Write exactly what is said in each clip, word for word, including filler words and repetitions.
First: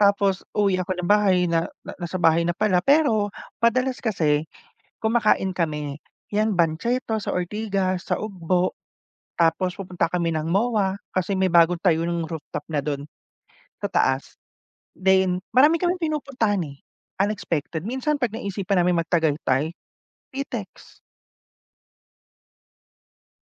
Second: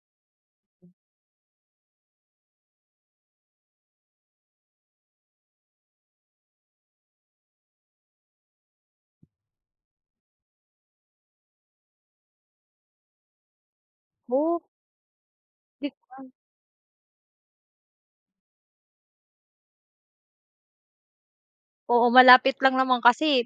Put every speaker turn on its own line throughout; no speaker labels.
Tapos, uwi
Hmm.
ako ng bahay na nasa bahay na pala. Pero, madalas kasi kumakain kami. Yan, banchetto sa Ortigas, sa Ugbo, tapos pupunta kami ng MOA. Kasi may bagong tayo nang rooftop na dun, sa taas.
Oh.
Then, marami kaming
Likuran.
pinupuntahan, eh, unexpected. Minsan, 'pag naisipan naming mag-Tagaytay, Pitex.
Oo, malapit lang naman kasi,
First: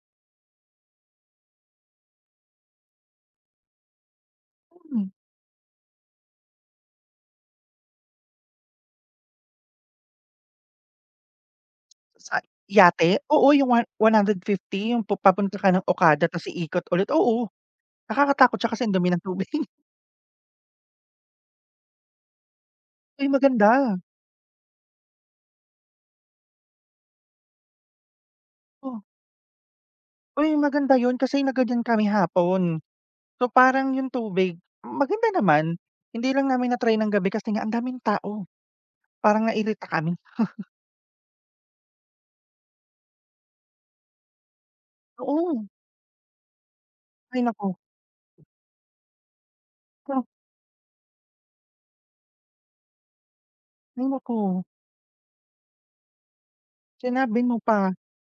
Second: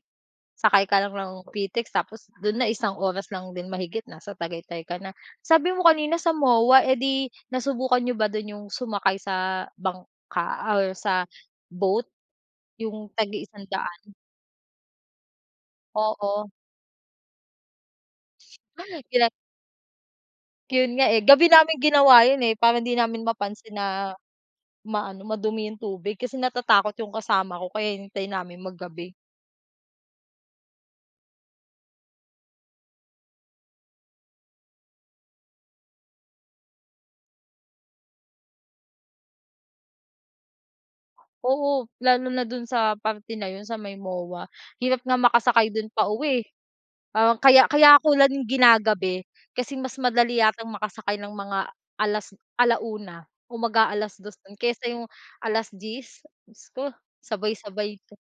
sakay ka lang ng pitex. Tapos dun na, isang oras lang din mahigit nasa tagaytay ka
Hmm.
na. Sabi mo kanina sa MOA, eh, di nasubukan niyo ba dun yung sumakay sa bangka or sa boat,
Sa
yung
yate, oo, yung one
tag-iisang-daan.
one hundred fifthy yung papunta ka ng Okada 'tas
Oo.
ikot ulit, oo, nakakatakot, 'tsaka sa dumi ng
Kilan
tubig.
Yun nga, eh, gabi naming ginawa yun eh, parang hindi namin
Ay
mapansin
maganda.
na ma-ano, madumi yung tubig. Kasi natatakot yung kasama ko, kaya hinihintay namin
Oh.
maggabi.
Uy, maganda yun kasi nagganyan kami hapon. So, parang yung tubig, maganda naman. Hindi lang namin na-try ng gabi kasi nga ang daming tao, parang nairita kami.
Oo, lalo na dun sa parte na yun, sa may MOA, hirap nga
Oo.
makasakay dun pauwi, eh.
Ay,
Kaya
naku.
kaya 'ko lang ginagabi kasi mas
Ta
madali yatang makasakay ng mga alas ala-una o
Hay
mag-a-alas dos
naku!
kaysa yung alas-diyes, dios ko,
Sinabi mo pa.
sabay-sabay 'to.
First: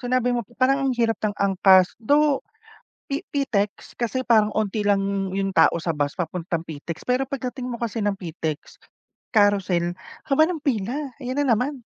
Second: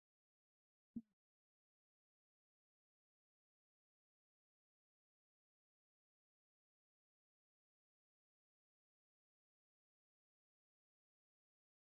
Sinabi mo parang ang hirap ng angkas. Though pi Pitex kasi parang 'onti lang yung tao sa bus papuntang Pitex. Pero pagdating mo kasi ng Pitex, Carousel, haba nga-pila. Ayan na naman.